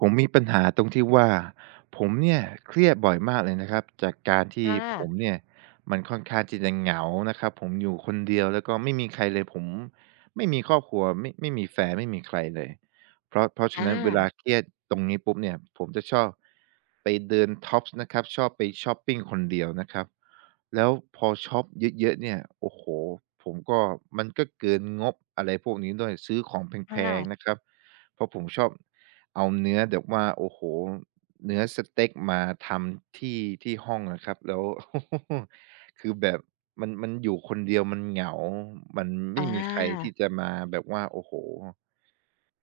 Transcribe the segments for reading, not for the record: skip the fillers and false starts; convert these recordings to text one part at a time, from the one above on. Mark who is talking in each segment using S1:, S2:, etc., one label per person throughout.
S1: ผมมีปัญหาตรงที่ว่าผมเนี่ยเครียดบ่อยมากเลยนะครับจากการที่
S2: ค่
S1: ผ
S2: ะ
S1: มเนี่ยมันค่อนข้างที่จะเหงานะครับผมอยู่คนเดียวแล้วก็ไม่มีใครเลยผมไม่มีครอบครัวไม่มีแฟนไม่มีใครเลยเพราะ
S2: อ
S1: ฉะนั้นเวลา
S2: า
S1: เครียดตรงนี้ปุ๊บเนี่ยผมจะชอบไปเดินท็อปส์นะครับชอบไปชอปปิงคนเดียวนะครับแล้วพอช็อปเยอะๆเนี่ยโอ้โฮผมก็มันก็เกินงบอะไรพวกนี้ด้วยซื้อของ
S2: ค
S1: แพงๆนะ
S2: ่ะ
S1: ครับเพราะผมชอบ เอาเนื้อแบบว่าโอ้โฮเนื้อสเต็กมาทำที่ห้องอะครับแล้ว คือแบบมันอยู่คนเดียวมันเหงา มัน
S2: อ
S1: ไม่มีใคร
S2: า
S1: ที่จะมาแบบว่าโอ้โฮ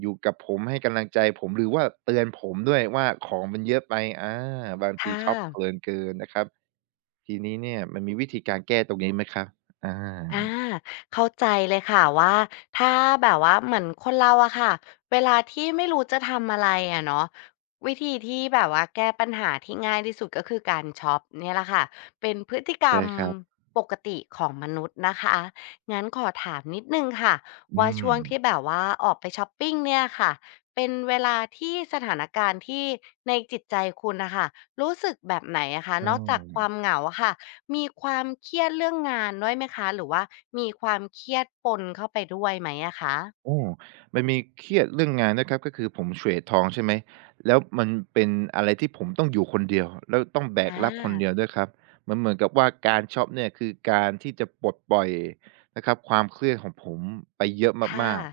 S1: อยู่กับผมให้กำลังใจผมหรือว่าเตือนผมด้วยว่าของมันเยอะไปอาบางที
S2: ค่ะ
S1: ช็อปเพลินเกินนะครับทีนี้เนี่ยมันมีวิธีการแก้ตรงนี้ไหมครับอ
S2: อ่า
S1: า
S2: เข้าใจเลยค่ะว่าถ้าแบบว่าเหมือนคนเราอะค่ะเวลาที่ไม่รู้จะทำอะไรอะเนาะวิธีที่แบบว่าแก้ปัญหาที่ง่ายที่สุดก็คือการช็อปเนี่ยแหละค่ะเป็นพฤติกร
S1: ใช่
S2: รม
S1: ครับ
S2: ปกติของมนุษย์นะคะงั้นขอถามนิดหนึ่งค่ะ
S1: อื
S2: ว่า
S1: ม
S2: ช่วงที่แบบว่าออกไปช็อปปิงเนี่ยค่ะเป็นเวลาที่สถานการณ์ที่ในจิตใจคุณนะคะรู้สึกแบบไหนอะคะ
S1: เอ
S2: นอกจากความ
S1: อ
S2: เหงาอะค่ะ มีความเครียดเรื่องงานด้วยไหมคะหรือว่ามีความเครียดปนเข้าไปด้วยไหมอะคะ
S1: โอ้มันมีเครียดเรื่องงานด้วยครับก็คือผมเทรดทองใช่ไหมแล้วมันเป็นอะไรที่ผมต้องอยู่คนเดียวแล้วต้องแบ
S2: อ
S1: กรับคนเดียว
S2: า
S1: ด้วยครับมันเหมือนกับว่าการช็อปเนี่ยคือการที่จะปลดปล่อยนะครับความเครียดของผมไปเยอะ
S2: ค่ะ
S1: มากๆ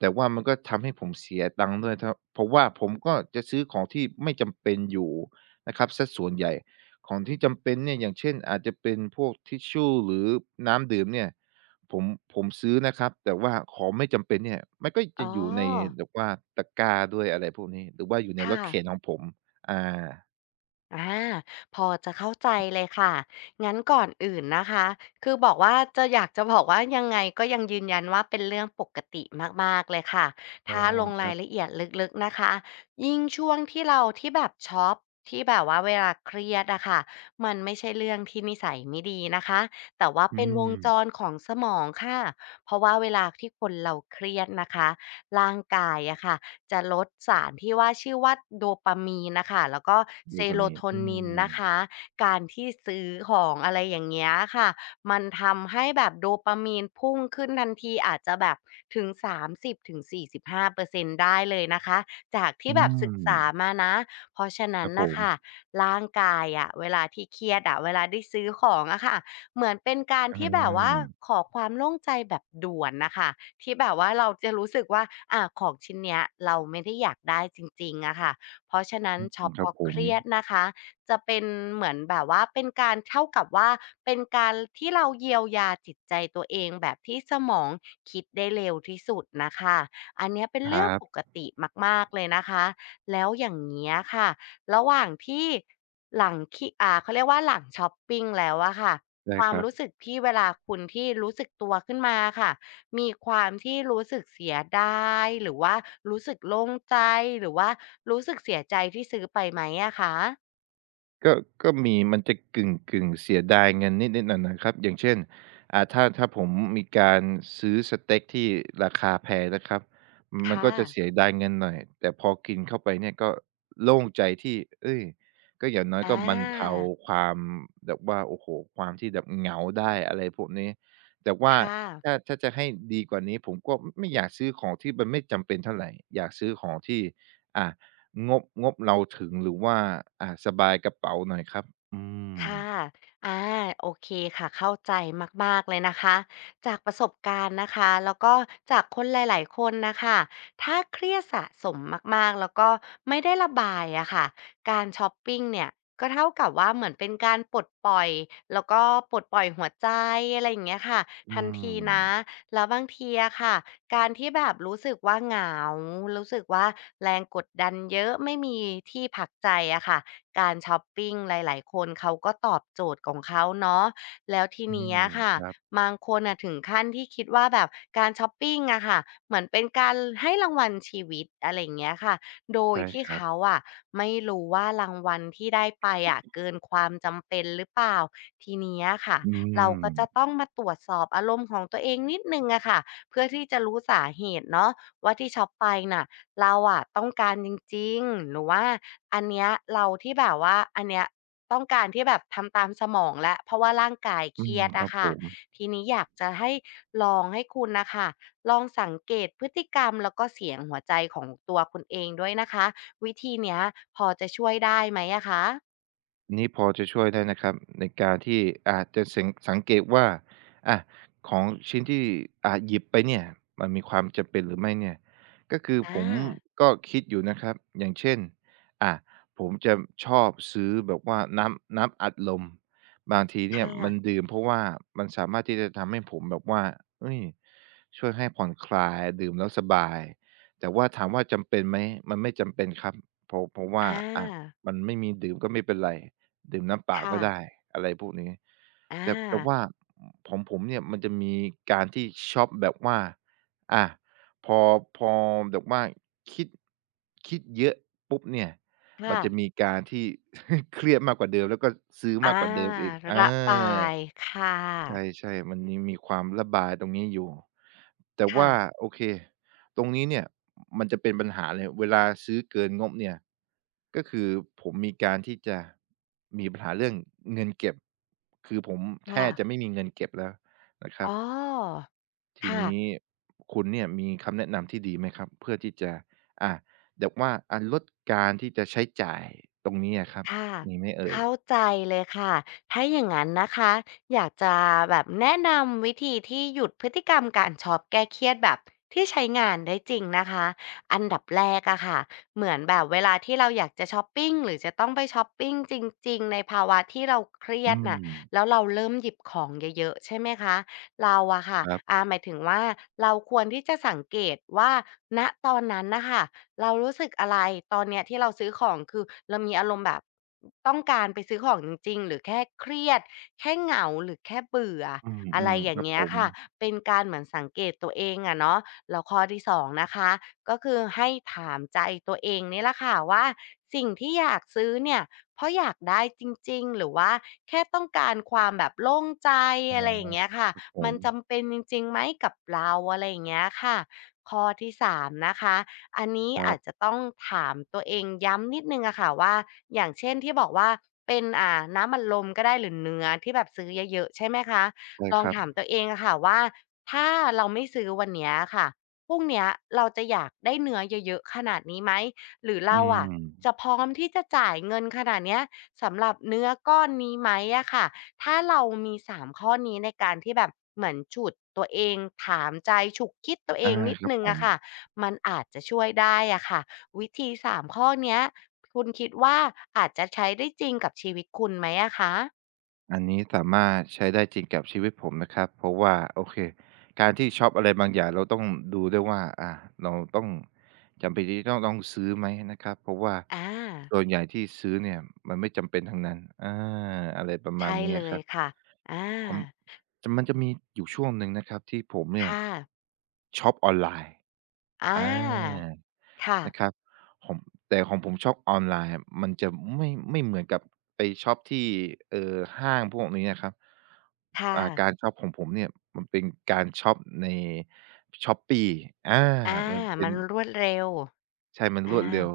S1: แต่ว่ามันก็ทำให้ผมเสียตังค์ด้วยครับเพราะว่าผมก็จะซื้อของที่ไม่จำเป็นอยู่นะครับเสียส่วนใหญ่ของที่จำเป็นเนี่ยอย่างเช่นอาจจะเป็นพวกทิชชู่หรือน้ำดื่มเนี่ยผมผมซื้อนะครับแต่ว่าของไม่จำเป็นเนี่ยมันก็
S2: อ๋
S1: จะ
S2: อ
S1: อยู่ในแบบว่าตะกร้าด้วยอะไรพวกนี้หรือว่าอยู่ในร
S2: ค่ะ
S1: ถเข็นของผมอา
S2: อาพอจะเข้าใจเลยค่ะงั้นก่อนอื่นนะคะคือบอกว่าจะอยากจะบอกว่ายังไงก็ยังยืนยันว่าเป็นเรื่องปกติมากๆเลยค่ะ
S1: อ๋อ
S2: ถ้าลง
S1: ค
S2: รา
S1: รั
S2: ย
S1: บ
S2: ละเอียดลึกๆนะคะยิ่งช่วงที่เราที่แบบช็อปที่แบบว่าเวลาเครียดอะค่ะมันไม่ใช่เรื่องที่นิสัยไม่ดีนะคะแต่ว่า
S1: อื
S2: เป็นว
S1: ม
S2: งจรของสมองค่ะเพราะว่าเวลาที่คนเราเครียดนะคะร่างกายอะค่ะ จะลดสารที่ว่าชื่อว่าโดปามีนน่ะค่ะแล้วก็เซ
S1: ดูพา
S2: โร
S1: มีน
S2: โท
S1: อื
S2: นิน
S1: ม
S2: นะคะการที่ซื้อของอะไรอย่างเงี้ยค่ะมันทำให้แบบโดปามีนพุ่งขึ้นทันทีอาจจะแบบถึง30-45%ได้เลยนะคะจากที่
S1: อื
S2: แบบศึก
S1: ม
S2: ษามานะเพราะฉะ
S1: ค
S2: นั้
S1: รั
S2: น
S1: บผ
S2: น่ะ
S1: ม
S2: ค่ะร่างกายอะเวลาที่เครียดอะเวลาได้ซื้อของอะค่ะเหมือนเป็นการ
S1: อื
S2: ที่แบบว่าข
S1: ม
S2: อความโล่งใจแบบด่วนน่ะค่ะ ที่แบบว่าเราจะรู้สึกว่าของชิ้นเนี้ยเราไม่ได้อยากได้จริงๆอะค่ะเพราะฉะนั้นช็อป
S1: ค
S2: เพ
S1: รับ
S2: ราะ
S1: ผ
S2: เค
S1: ม
S2: รียดนะคะจะเป็นเหมือนแบบว่าเป็นการเท่ากับว่าเป็นการที่เราเยียวยาจิตใจตัวเองแบบที่สมองคิดได้เร็วที่สุดน่ะค่ะอันเนี้ยเป็น
S1: ค
S2: เรื่
S1: รั
S2: องปก
S1: บ
S2: ติมากๆเลยนะคะแล้วอย่างเงี้ยค่ะระหว่างที่หลังคิเขาเรียกว่าหลังช็อปปิงแล้วอะค่ะ
S1: ได้
S2: ควา
S1: ค
S2: ม
S1: รับ
S2: รู้สึกที่เวลาคุณที่รู้สึกตัวขึ้นมาอะค่ะ มีความที่รู้สึกเสียดายหรือว่ารู้สึกโล่งใจหรือว่ารู้สึกเสียใจที่ซื้อไปไหมอะคะ
S1: ก็ก็มีมันจะกึ่งเสียดายเงินนิดๆหน่อยๆครับอย่างเช่นอ่าถ้าผมมีการซื้อสเต็กที่ราคาแพงนะครับมันก็
S2: ค่ะ
S1: จะเสียดายเงินหน่อยแต่พอกินเข้าไปเนี่ยก็โล่งใจที่เฮ้ยก็อย่างน้อยก็
S2: อา
S1: บรรเทาความแบบว่าโอ้โฮความที่แบบเหงาได้อะไรพวกนี้แต่ว่า
S2: ค่ะ
S1: ถ้าจะให้ดีกว่านี้ผมก็ไม่อยากซื้อของที่มันไม่จำเป็นเท่าไรอยากซื้อของที่อ่า งบเราถึงหรือว่าอ่าสบายกระเป๋าหน่อยครับ อืม
S2: ค่ะอาโอเคค่ะเข้าใจมากๆเลยนะคะ จากประสบการณ์นะคะ แล้วก็จากคนหลายๆคนนะคะ ถ้าเครียดสะสมมากๆ แล้วก็ไม่ได้ระบายอะค่ะการชอปปิงเนี่ยก็เท่ากับว่าเหมือนเป็นการปลดปล่อย แล้วก็ปลดปล่อยหัวใจอะไรอย่างเงี้ยค่ะ
S1: อื
S2: ทัน
S1: ม
S2: ทีนะ แล้วบางทีอะค่ะการที่แบบรู้สึกว่าเหงารู้สึกว่าแรงกดดันเยอะ ไม่มีที่พักใจอะค่ะ การชอปปิงหลายๆคนเขาก็ตอบโจทย์ของเขาเนาะแล้วที
S1: อื
S2: เนี้
S1: ม
S2: ยค่ะ
S1: ครับ
S2: บางคนน่ะถึงขั้นที่คิดว่าแบบการชอปปิงอะค่ะเหมือนเป็นการให้รางวัลชีวิตอะไรอย่างเงี้ยค่ะโดย
S1: ใช่
S2: ที่
S1: ครับ
S2: เขาอะไม่รู้ว่ารางวัลที่ได้ไปอะเกินความจำเป็นหรือเปล่าทีเนี้ยค่ะ
S1: อื
S2: เราก็จะ
S1: ม
S2: ต้องมาตรวจสอบอารมณ์ของตัวเองนิดหนึ่งอะค่ะเพื่อที่จะรู้สาเหตุเนาะว่าที่ช็อปไปน่ะ เราอะต้องการจริงๆหรือว่าอันเนี้ยเราที่แบบว่าอันเนี้ยต้องการที่แบบทำตามสมองแล้วเพราะว่าร่างกายเค
S1: อื
S2: รี
S1: ม
S2: ยด
S1: ครั
S2: อะ
S1: บผ
S2: ค่ะ
S1: ม
S2: ทีนี้อยากจะให้ลองให้คุณน่ะค่ะลองสังเกตพฤติกรรมแล้วก็เสียงหัวใจของตัวคุณเองด้วยนะคะวิธีเนี้ยพอจะช่วยได้ไหมอะคะ
S1: นี้พอจะช่วยได้นะครับในการที่อาจจะสังเกตว่าอะของชิ้นที่อ่าหยิบไปเนี่ยมันมีความจำเป็นหรือไม่เนี่ยก็คือผ
S2: อา
S1: มก็คิดอยู่นะครับอย่างเช่นอ่าผมจะชอบซื้อแบบว่าน้ำอัดลมบางทีเนี่
S2: ค่
S1: ยมัน
S2: ะ
S1: ดื่มเพราะว่ามันสามารถที่จะทำให้ผมแบบว่าเฮ้ยช่วยให้ผ่อนคลายดื่มแล้วสบายแต่ว่าถามว่าจำเป็นไหมมันไม่จำเป็นครับเพราะว่า
S2: อา
S1: อะมันไม่มีดื่มก็ไม่เป็นไร ดื่มน้ำเปล่า
S2: ค่ะ
S1: ก็ได้อะไรพวกนี้
S2: อ
S1: แต่
S2: า
S1: ว่าของผมเนี่ยมันจะมีการที่ช็อปแบบว่าอาพอพอแบบว่าคิดคิดเยอะปุ๊บเนี่ยมัน
S2: ค่ะ
S1: จะมีการที่ เครียดมากกว่าเดิมแล้วก็ซื้อ
S2: อา
S1: มากกว่าเดิมอีกอา
S2: ระบายค่ะ
S1: ใช่ๆมันยังมีความระบายตรงนี้อยู่ แต่
S2: ค่ะ
S1: ว่าโอเคตรงนี้เนี่ยมันจะเป็นปัญหาเลยเวลาซื้อเกินงบเนี่ยก็คือผมมีการที่จะมีปัญหาเรื่องเงินเก็บ คือผมแท
S2: ค่ะ
S1: บจะไม่มีเงินเก็บแล้วนะครับ
S2: อ๋อ
S1: ทีนี้
S2: ค่ะ
S1: คุณเนี่ยมีคำแนะนำที่ดีไหมครับเพื่อที่จะอ่าแบบว่าอะลดการที่จะใช้จ่ายตรงนี้อะครับ
S2: ค่ะ
S1: มีไหมเอ่ย
S2: เข้าใจเลยค่ะถ้าอย่างนั้นนะคะอยากจะแบบแนะนำวิธีที่หยุดพฤติกรรมการช็อปแก้เครียดแบบที่ใช้งานได้จริงนะคะอันดับแรกอะค่ะเหมือนแบบเวลาที่เราอยากจะช็อปปิ้งหรือจะต้องไปช็อปปิ้งจริงๆในภาวะที่เราเครีย
S1: อื
S2: ดน่ะแล้ว
S1: ม
S2: เราเริ่มหยิบของเยอะๆใช่ไหมคะเราอะค่ะ
S1: ครั
S2: อา
S1: บ
S2: หมายถึงว่าเราควรที่จะสังเกตว่าณตอนนั้นน่ะค่ะ เรารู้สึกอะไรตอนเนี้ยที่เราซื้อของคือเรามีอารมณ์แบบต้องการไปซื้อของจริงๆหรือแค่เครียดแค่เหงาหรือแค่เบื่อ
S1: อื
S2: อะไร
S1: ม
S2: อ
S1: ๆค
S2: ย่าง
S1: รับ
S2: เงี้
S1: ผ
S2: ย
S1: ม
S2: ค่ะเป็นการเหมือนสังเกตตัวเองอะเนาะแล้วข้อที่สองนะคะก็คือให้ถามใจตัวเองนี่แหละค่ะว่าสิ่งที่อยากซื้อเนี่ยเพราะอยากได้จริงๆหรือว่าแค่ต้องการความแบบโล่งใจ
S1: อ๋อ
S2: อะไรอย่างเงี้ยค่ะ
S1: ครับผ
S2: มั
S1: ม
S2: นจำเป็นจริงๆไหมกับเราอะไรอย่างเงี้ยค่ะข้อที่สามนะคะ อันนี้
S1: ครั
S2: อาจ
S1: บ
S2: จะต้องถามตัวเองย้ำนิดนึงอะค่ะว่าอย่างเช่นที่บอกว่าเป็นน้ำมันลมก็ได้หรือเนื้อที่แบบซื้อเยอะๆใช่ไหมคะ
S1: ใช่
S2: ลอ
S1: ค
S2: ง
S1: รับ
S2: ถามตัวเองอะค่ะว่าถ้าเราไม่ซื้อวันเนี้ยค่ะพรุ่งเนี้ยเราจะอยากได้เนื้อเยอะๆขนาดนี้ไหมหรือ
S1: อื
S2: เราอะ
S1: ม
S2: จะพร้อมที่จะจ่ายเงินขนาดเนี้ยสำหรับเนื้อก้อนนี้ไหมอะค่ะถ้าเรามีสามข้อนี้ในการที่แบบเหมือนฉุดตัวเองถามใจฉุกคิดตัวเอ
S1: อา
S2: งนิด
S1: ครับ
S2: นึง
S1: ผม
S2: อะค่ะ มันอาจจะช่วยได้อะค่ะวิธีสามข้อเนี้ยคุณคิดว่าอาจจะใช้ได้จริงกับชีวิตคุณไหมอะคะ
S1: อันนี้สามารถใช้ได้จริงกับชีวิตผมนะครับเพราะว่าโอเคการที่ช็อปอะไรบางอย่างเราต้องดูด้วยว่าอ่าเราต้องจำเป็นที่จะต้องซื้อไหมนะครับเพราะว่า
S2: อา
S1: ส่วนใหญ่ที่ซื้อเนี่ยมันไม่จำเป็นทั้งนั้นอาอะไรประมาณ
S2: ใช่
S1: นี้
S2: เล
S1: อะค
S2: ย
S1: รับ
S2: ค่ะอา
S1: ของจะมันจะมีอยู่ช่วงหนึ่งนะครับที่ผมเนี่ย
S2: ค่ะ
S1: ช็อปออนไลน์
S2: อา
S1: อา
S2: ค่ะ
S1: นะครับผมแต่ของผมช็อปออนไลน์อะมันจะไม่เหมือนกับไปช็อปที่ห้างพวกนี้อะครับ
S2: ค่ะ
S1: อ่าการช็อปของผมเนี่ยมันเป็นการช็อปใน Shopee อา
S2: อา
S1: มันเป็
S2: มั
S1: น
S2: นรวดเร็ว
S1: ใช่มันร
S2: อา
S1: วดเร็ว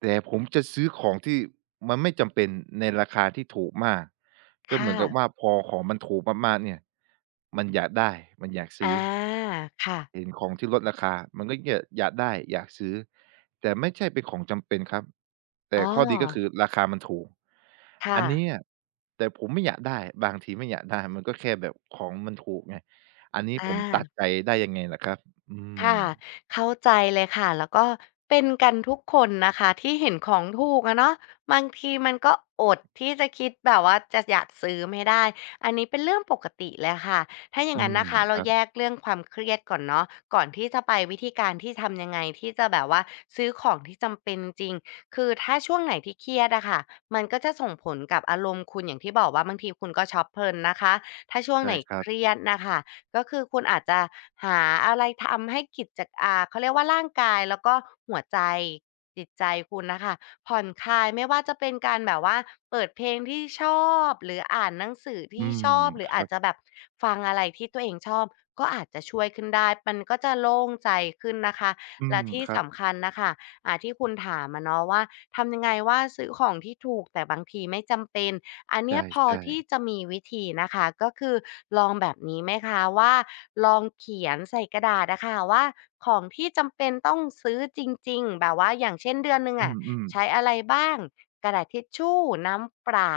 S1: แต่ผมจะซื้อของที่มันไม่จำเป็นในราคาที่ถูกมากก็เหมื
S2: ค่ะ
S1: อนกับว่าพอของมันถูกมากๆเนี่ยมันอยากได้มันอยาก
S2: อา
S1: ซื้อ
S2: ค่ะ
S1: เห็นของที่ลดราคามันก็อยากได้อยากซื้อแต่ไม่ใช่เป็นของจำเป็นครับแต่
S2: อ้อ
S1: ข้อดีก็คือราคามันถูก
S2: ค่ะ
S1: อันเนี้ยแต่ผมไม่อยากได้บางทีไม่อยากได้มันก็แค่แบบของมันถูกไงอันนี้
S2: อ
S1: ผมตัด
S2: า
S1: ใจได้ยังไงล่ะครับอืม
S2: ค่ะเข้าใจเลยค่ะแล้วก็เป็นกันทุกคนนะคะที่เห็นของถูกอะเนาะบางทีมันก็อดที่จะคิดแบบว่าจะอยากซื้อไม่ได้อันนี้เป็นเรื่องปกติเลยค่ะถ้าอย่าง
S1: อื
S2: นั้น
S1: ม
S2: นะคะ
S1: ค
S2: เรา
S1: รับ
S2: แยกเรื่องความเครียดก่อนเนาะก่อนที่จะไปวิธีการที่ทำยังไงที่จะแบบว่าซื้อของที่จำเป็นจริงคือถ้าช่วงไหนที่เครียดอะค่ะมันก็จะส่งผลกับอารมณ์คุณอย่างที่บอกว่าบางทีคุณก็ช็อปเพลินนะคะถ้าช่วงไห
S1: ใช่
S2: น
S1: ครั
S2: เค
S1: บ
S2: รียดนะคะ ก็คือคุณอาจจะหาอะไรทำให้กิจจากเขาเรียกว่าร่างกายแล้วก็หัวใจจิตใจคุณนะคะผ่อนคลายไม่ว่าจะเป็นการแบบว่าเปิดเพลงที่ชอบหรืออ่านหนังสือ
S1: อื
S2: ที่
S1: ม
S2: ชอบหรื
S1: ค
S2: ออา
S1: รั
S2: จจะ
S1: บ
S2: แบบฟังอะไรที่ตัวเองชอบก็อาจจะช่วยขึ้นได้มันก็จะโล่งใจขึ้นนะคะ
S1: อื
S2: และ
S1: ม
S2: ที่
S1: ครับ
S2: สำคัญนะคะที่คุณถามมาเนาะว่าทำยังไงว่าซื้อของที่ถูกแต่บางทีไม่จำเป็น อันเนี้ยพอ
S1: ใช่
S2: ที่
S1: ๆ
S2: จะมีวิธีนะคะก็คือลองแบบนี้ไหมคะว่าลองเขียนใส่กระดาษนะคะว่าของที่จำเป็นต้องซื้อจริงๆแบบว่าอย่างเช่นเดือนหนึ่ง
S1: อื
S2: อะ
S1: ม
S2: ใช้
S1: ๆ
S2: อะไรบ้างกระดาษทิชชู่น้ำเปล่า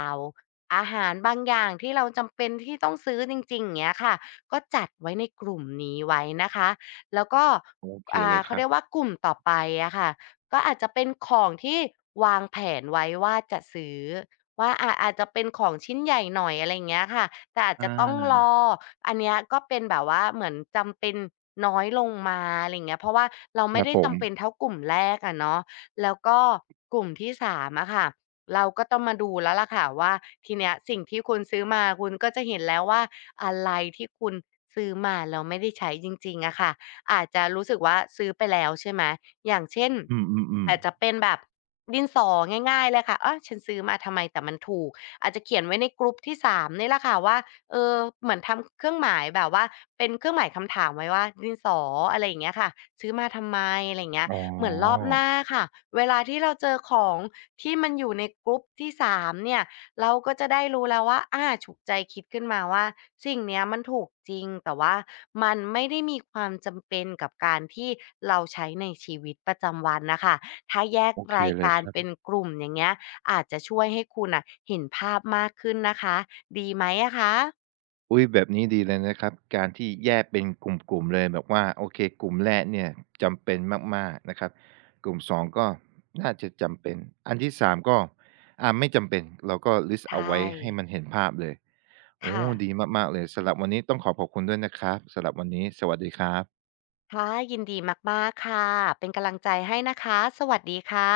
S2: อาหารบางอย่างที่เราจำเป็นที่ต้องซื้อจริงๆอย่างเงี้ยค่ะก็จัดไว้ในกลุ่มนี้ไว้นะคะแล้วก็
S1: โอเคเลยค
S2: เขา
S1: รั
S2: เรี
S1: บ
S2: ยกว่ากลุ่มต่อไปอะค่ะก็อาจจะเป็นของที่วางแผนไว้ว่าจะซื้อ ว่าอาจจะเป็นของชิ้นใหญ่หน่อยอะไรอย่างเงี้ยค่ะแต่อาจจะต้อง
S1: อา
S2: รออันเนี้ยก็เป็นแบบว่าเหมือนจำเป็นน้อยลงมาอะไรอย่างเงี้ยเพราะว่าเรา
S1: ค
S2: ไม่
S1: รับ
S2: ได้
S1: ผม
S2: จำเป็นเท่ากลุ่มแรกอะเนาะแล้วก็กลุ่มที่3อะค่ะเราก็ต้องมาดูแล้วล่ะค่ะว่าทีเนี้ยสิ่งที่คุณซื้อมาคุณก็จะเห็นแล้วว่าอะไรที่คุณซื้อมาแล้วไม่ได้ใช้จริงๆอะค่ะ อาจจะรู้สึกว่าซื้อไปแล้วใช่ไหม อย่างเช่น
S1: อืม
S2: อา
S1: ๆ
S2: จ
S1: ๆ
S2: จะเป็นแบบดินสอง่ายๆเลยค่ะอ้าวฉันซื้อมาทำไมแต่มันถูกอาจจะเขียนไว้ในกรุ๊ปที่3นี่แหละค่ะว่าเออเหมือนทำเครื่องหมายแบบว่าเป็นเครื่องหมายคำถามไว้ว่าดินสออะไรอย่างเงี้ยค่ะซื้อมาทำไมอะไรอย่างเงี้ย
S1: อ๋อ
S2: เหมือนรอบหน้าค่ะเวลาที่เราเจอของที่มันอยู่ในกรุ๊ปที่3เนี่ย เราก็จะได้รู้แล้วว่าอาฉุกใจคิดขึ้นมาว่าสิ่งเนี้ยมันถูกจริง แต่ว่ามันไม่ได้มีความจำเป็นกับการที่เราใช้ในชีวิตประจำวันน่ะค่ะถ้าแยก
S1: โอเค
S2: ราย
S1: เลย
S2: การ
S1: ครั
S2: เป็
S1: บ
S2: นกลุ่มอย่างเงี้ยอาจจะช่วยให้คุณน่ะเห็นภาพมากขึ้นนะคะ ดีไหมอะคะ
S1: อุ๊ยแบบนี้ดีเลยนะครับการที่แยกเป็นกลุ่มๆเลยแบบว่าโอเคกลุ่มแรกเนี่ยจำเป็นมากๆนะครับกลุ่ม2ก็น่าจะจำเป็นอันที่3ก็อ่าไม่จำเป็นเราก็ลิสต์เอาไว้
S2: ใช่
S1: ให้มันเห็นภาพเลยโอ้
S2: ค่ะ
S1: ดีมากๆเลยสำหรับวันนี้ต้องขอบคุณด้วยนะครับสำหรับวันนี้สวัสดีครับ
S2: ค่ะยินดีมากๆค่ะ เป็นกำลังใจให้นะคะ สวัสดีค่ะ